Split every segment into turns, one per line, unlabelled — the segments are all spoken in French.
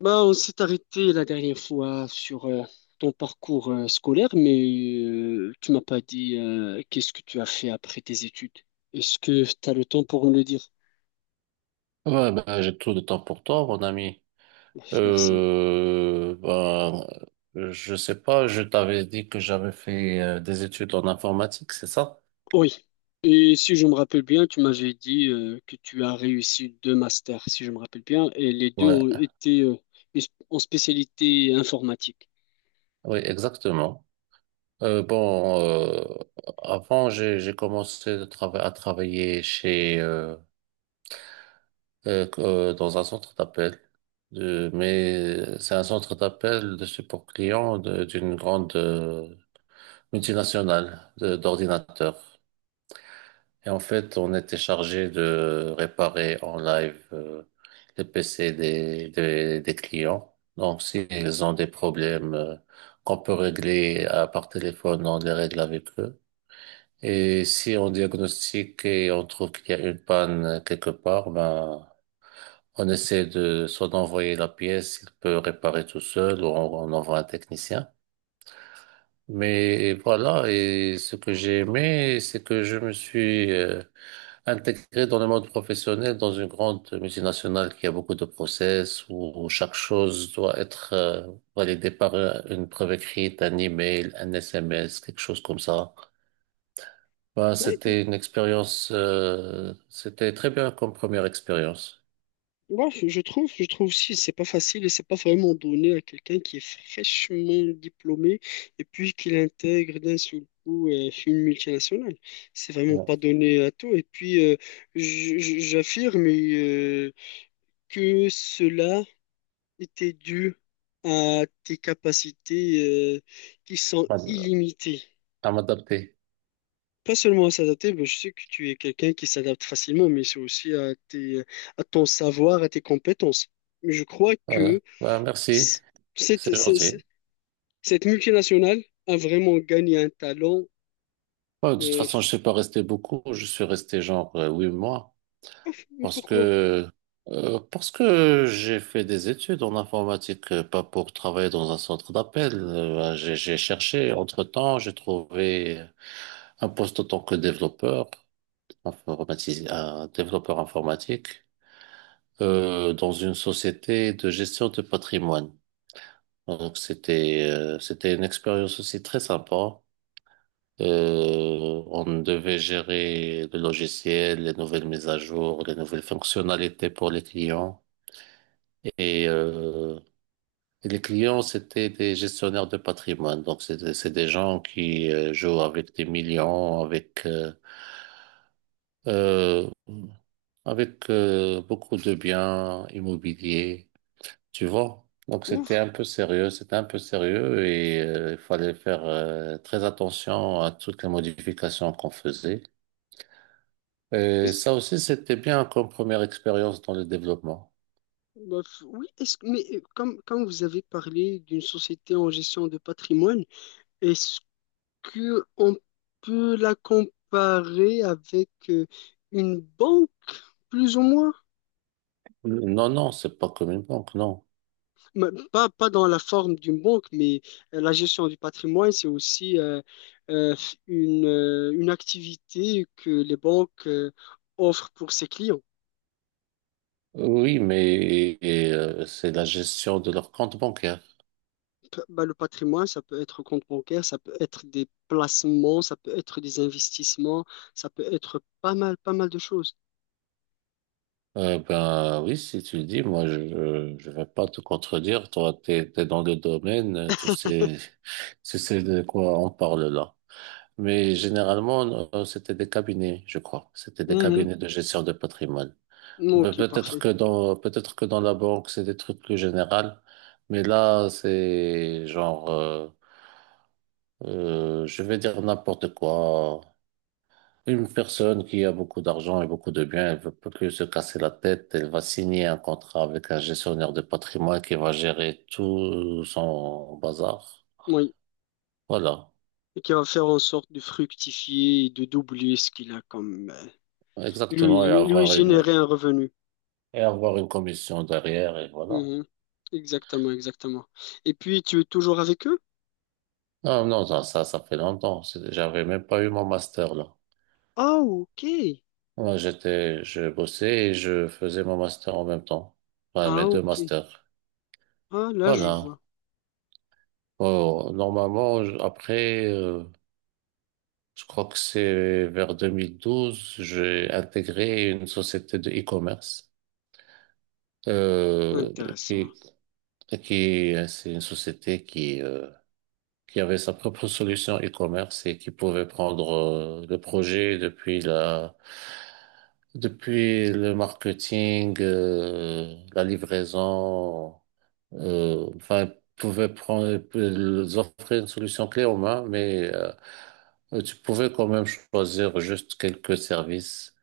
Bah, on s'est arrêté la dernière fois sur ton parcours scolaire, mais tu m'as pas dit qu'est-ce que tu as fait après tes études. Est-ce que tu as le temps pour me le dire?
Ouais, ben, j'ai tout le temps pour toi, mon ami.
Merci.
Euh, ben, je sais pas, je t'avais dit que j'avais fait des études en informatique, c'est ça?
Oui. Et si je me rappelle bien, tu m'avais dit que tu as réussi deux masters, si je me rappelle bien, et les deux
Ouais,
ont été en spécialité informatique.
oui, exactement. Euh, bon, euh, avant, j'ai commencé de à travailler dans un centre d'appel. Mais c'est un centre d'appel de support client d'une grande multinationale d'ordinateurs. Et en fait, on était chargé de réparer en live les PC des clients. Donc, s'ils ont des problèmes qu'on peut régler à, par téléphone, on les règle avec eux. Et si on diagnostique et on trouve qu'il y a une panne quelque part, ben, on essaie de soit d'envoyer la pièce, il peut réparer tout seul, ou on envoie un technicien. Mais voilà, et ce que j'ai aimé, c'est que je me suis intégré dans le monde professionnel, dans une grande multinationale qui a beaucoup de process, où chaque chose doit être validée par une preuve écrite, un email, un SMS, quelque chose comme ça. Ben, c'était une expérience, c'était très bien comme première expérience.
Ouais, je trouve, je trouve aussi, c'est pas facile et c'est pas vraiment donné à quelqu'un qui est fraîchement diplômé et puis qu'il intègre d'un seul coup une multinationale. C'est vraiment pas
Ouais.
donné à tout. Et puis, j'affirme que cela était dû à tes capacités qui sont
Pas-
illimitées.
À m'adapter.
Pas seulement à s'adapter, mais je sais que tu es quelqu'un qui s'adapte facilement, mais c'est aussi à tes, à ton savoir, à tes compétences. Mais je crois
Voilà.
que
Ben, merci,
c- Cette,
c'est
c'est-
gentil.
c'est- cette multinationale a vraiment gagné un talent.
Ouais, de toute
euh,
façon, je ne suis pas resté beaucoup, je suis resté genre 8 mois.
mais
Parce
pourquoi?
que, parce que j'ai fait des études en informatique, pas pour travailler dans un centre d'appel. Bah, j'ai cherché, entre-temps, j'ai trouvé un poste en tant que développeur, un développeur informatique, dans une société de gestion de patrimoine. Donc c'était, c'était une expérience aussi très sympa. On devait gérer le logiciel, les nouvelles mises à jour, les nouvelles fonctionnalités pour les clients. Et, euh, et les clients, c'était des gestionnaires de patrimoine. Donc, c'est des gens qui jouent avec des millions, avec, euh, euh, avec euh, beaucoup de biens immobiliers, tu vois. Donc,
Ouf.
c'était un peu sérieux, c'était un peu sérieux et il fallait faire très attention à toutes les modifications qu'on faisait. Et
Est-ce-
ça aussi, c'était bien comme première expérience dans le développement.
oui, mais comme, quand vous avez parlé d'une société en gestion de patrimoine, est-ce que on peut la comparer avec une banque, plus ou moins?
Non, non, c'est pas comme une banque, non.
Mais pas dans la forme d'une banque, mais la gestion du patrimoine, c'est aussi euh, une activité que les banques offrent pour ses clients.
Oui, mais c'est la gestion de leur compte bancaire.
Bah, le patrimoine, ça peut être compte bancaire, ça peut être des placements, ça peut être des investissements, ça peut être pas mal, pas mal de choses.
Ben oui, si tu le dis, moi je vais pas te contredire. Toi, t'es dans le domaine, tu sais tu sais de quoi on parle là. Mais généralement, c'était des cabinets, je crois. C'était des
Mhm.
cabinets de gestion de patrimoine. Ben,
Ok, parfait.
peut-être que dans la banque, c'est des trucs plus généraux. Mais là, c'est genre, je vais dire n'importe quoi. Une personne qui a beaucoup d'argent et beaucoup de biens, elle veut pas que se casser la tête, elle va signer un contrat avec un gestionnaire de patrimoine qui va gérer tout son bazar.
Oui.
Voilà.
Et qui va faire en sorte de fructifier et de doubler ce qu'il a comme...
Exactement.
lui, lui, lui générer un revenu.
Et avoir une commission derrière et voilà.
Mhm. Exactement, exactement. Et puis, tu es toujours avec eux?
Non, non, ça fait longtemps. C'est- J'avais même pas eu mon master là.
Ah, ok.
Moi, j'étais, je bossais et je faisais mon master en même temps. Enfin,
Ah,
mes deux
ok.
masters.
Ah, là, je
Voilà.
vois.
Oh, normalement, je crois que c'est vers 2012, j'ai intégré une société de e-commerce euh,
Intéressant.
qui qui c'est une société qui avait sa propre solution e-commerce et qui pouvait prendre le projet depuis le marketing, la livraison euh, enfin, pouvait prendre, ils offraient une solution clé en main, mais tu pouvais quand même choisir juste quelques services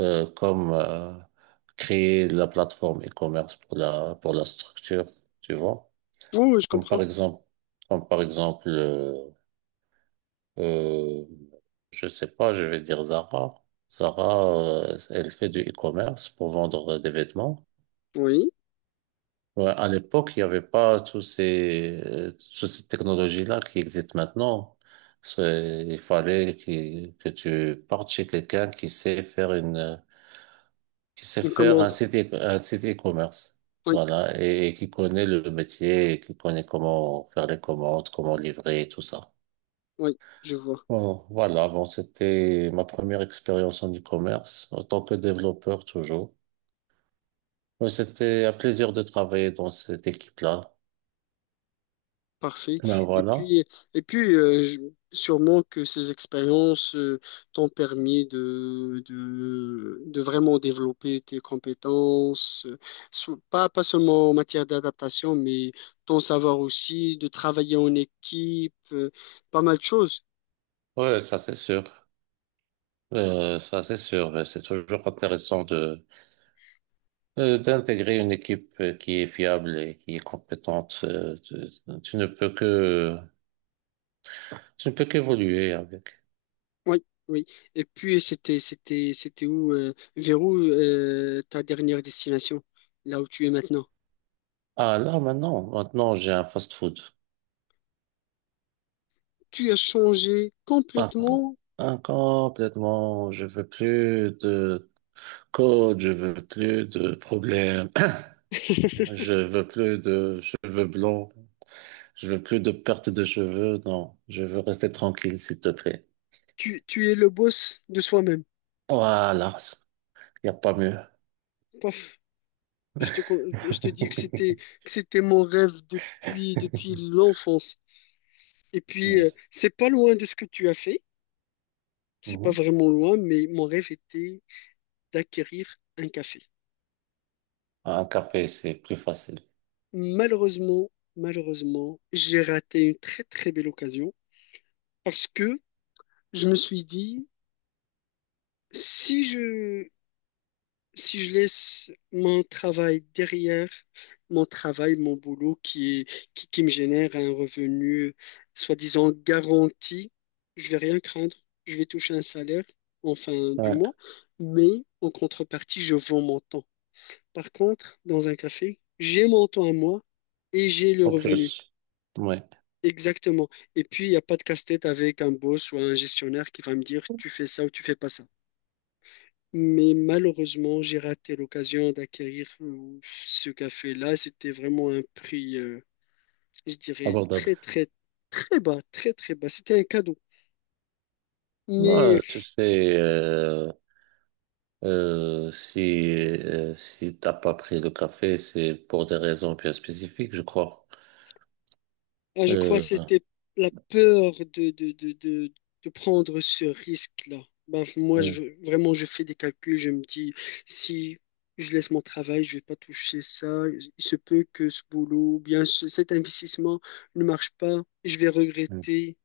comme créer la plateforme e-commerce pour la structure, tu vois.
Oh, oui, je
Comme
comprends.
par exemple, comme par exemple, euh, je sais pas, je vais dire Zara. Zara, elle fait du e-commerce pour vendre des vêtements.
Oui,
Ouais, à l'époque, il n'y avait pas toutes ces technologies-là qui existent maintenant. C'est- Il fallait que tu partes chez quelqu'un qui sait faire qui sait
une
faire un
commande.
un site e-commerce.
Oui,
Voilà. Et qui connaît le métier, et qui connaît comment faire les commandes, comment livrer, tout ça.
oui, je vois.
Bon, voilà. Bon, c'était ma première expérience en e-commerce, en tant que développeur toujours. Mais c'était un plaisir de travailler dans cette équipe-là.
Parfait.
Ben
Et
voilà.
puis, et puis euh, je- sûrement que ces expériences t'ont permis de vraiment développer tes compétences, pas, pas seulement en matière d'adaptation, mais ton savoir aussi, de travailler en équipe, pas mal de choses.
Ouais, ça c'est sûr. Ça, c'est sûr. Mais c'est toujours intéressant de d'intégrer une équipe qui est fiable et qui est compétente. Tu ne peux que tu ne peux qu'évoluer avec.
Oui, oui. Et puis, c'était, c'était, c'était où, vers où ta dernière destination, là où tu es maintenant?
Ah là, maintenant, maintenant, j'ai un fast-food.
Tu as changé
Ah,
complètement.
ah, complètement. Je veux plus de code. Je veux plus de problèmes. Je veux plus de cheveux blancs. Je veux plus de perte de cheveux. Non, je veux rester tranquille, s'il te plaît.
Tu es le boss de soi-même.
Voilà, il n'y a pas mieux.
Paf, je te dis que c'était mon rêve depuis, depuis l'enfance. Et puis,
Ouais.
c'est pas loin de ce que tu as fait. C'est pas
Mhm.
vraiment loin, mais mon rêve était d'acquérir un café.
Un café, c'est plus facile.
Malheureusement, malheureusement, j'ai raté une très très belle occasion parce que je me suis dit, si je, si je laisse mon travail derrière, mon travail, mon boulot qui est, qui me génère un revenu soi-disant garanti, je vais rien craindre. Je vais toucher un salaire en fin du
Ouais.
mois, mais en contrepartie, je vends mon temps. Par contre, dans un café, j'ai mon temps à moi et j'ai le
En
revenu.
plus. Ouais.
Exactement. Et puis, il n'y a pas de casse-tête avec un boss ou un gestionnaire qui va me dire, tu fais ça ou tu fais pas ça. Mais malheureusement, j'ai raté l'occasion d'acquérir ce café-là. C'était vraiment un prix, je dirais,
Abordable.
très bas, très, très bas. C'était un cadeau. Mais
Ouais, tu sais, euh, si, si t'as pas pris le café, c'est pour des raisons bien spécifiques, je crois.
ah, je crois que
Euh,
c'était la peur de prendre ce risque-là. Bah, moi,
mm,
je, vraiment, je fais des calculs. Je me dis, si je laisse mon travail, je vais pas toucher ça. Il se peut que ce boulot ou bien cet investissement ne marche pas. Je vais
mm,
regretter.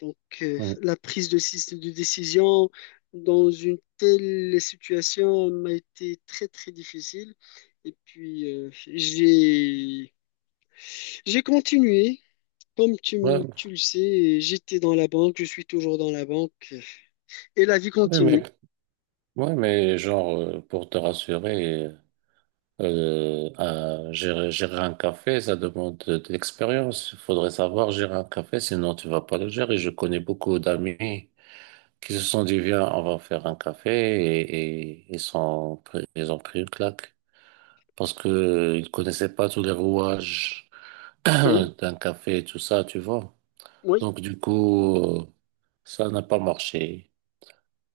Donc,
mm.
la prise de décision dans une telle situation m'a été très, très difficile. Et puis, j'ai continué.
Ouais,
Tu le sais, j'étais dans la banque, je suis toujours dans la banque. Et la vie
ouais, mais,
continue.
ouais, mais genre, pour te rassurer, gérer un café, ça demande de l'expérience. Il faudrait savoir gérer un café, sinon tu vas pas le gérer. Je connais beaucoup d'amis qui se sont dit, viens, on va faire un café et ils ont pris une claque parce que ils connaissaient pas tous les rouages
Oui,
d'un café et tout ça, tu vois.
oui.
Donc, du coup, ça n'a pas marché.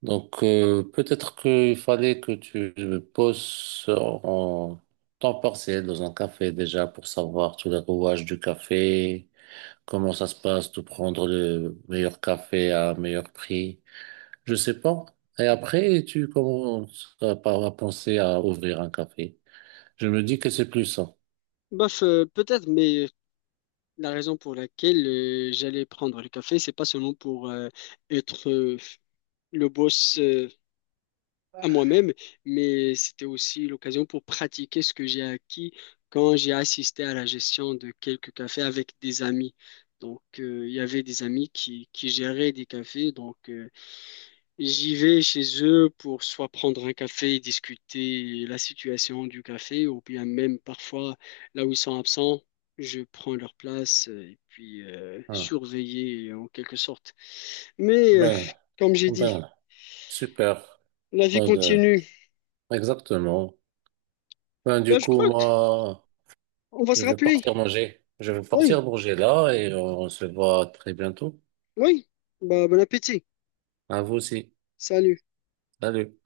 Donc, peut-être qu'il fallait que tu me poses en temps partiel dans un café déjà pour savoir tous les rouages du café, comment ça se passe, de prendre le meilleur café à un meilleur prix. Je sais pas. Et après, tu commences à penser à ouvrir un café. Je me dis que c'est plus ça.
Bof, peut-être, mais la raison pour laquelle j'allais prendre le café, c'est pas seulement pour être le boss à moi-même, mais c'était aussi l'occasion pour pratiquer ce que j'ai acquis quand j'ai assisté à la gestion de quelques cafés avec des amis. Donc, il y avait des amis qui géraient des cafés. Donc, j'y vais chez eux pour soit prendre un café et discuter la situation du café, ou bien même parfois, là où ils sont absents, je prends leur place et puis
Ah.
surveiller en quelque sorte. Mais,
Ben,
comme j'ai dit,
ben, super.
la vie
Ben, euh,
continue.
exactement. Ben,
Bah,
du
je
coup,
crois
moi,
qu'on va
je
se
vais
rappeler.
partir manger. Je vais partir
Oui,
manger là et on se voit très bientôt.
oui. Bah, bon appétit.
À vous aussi.
Salut.
Salut.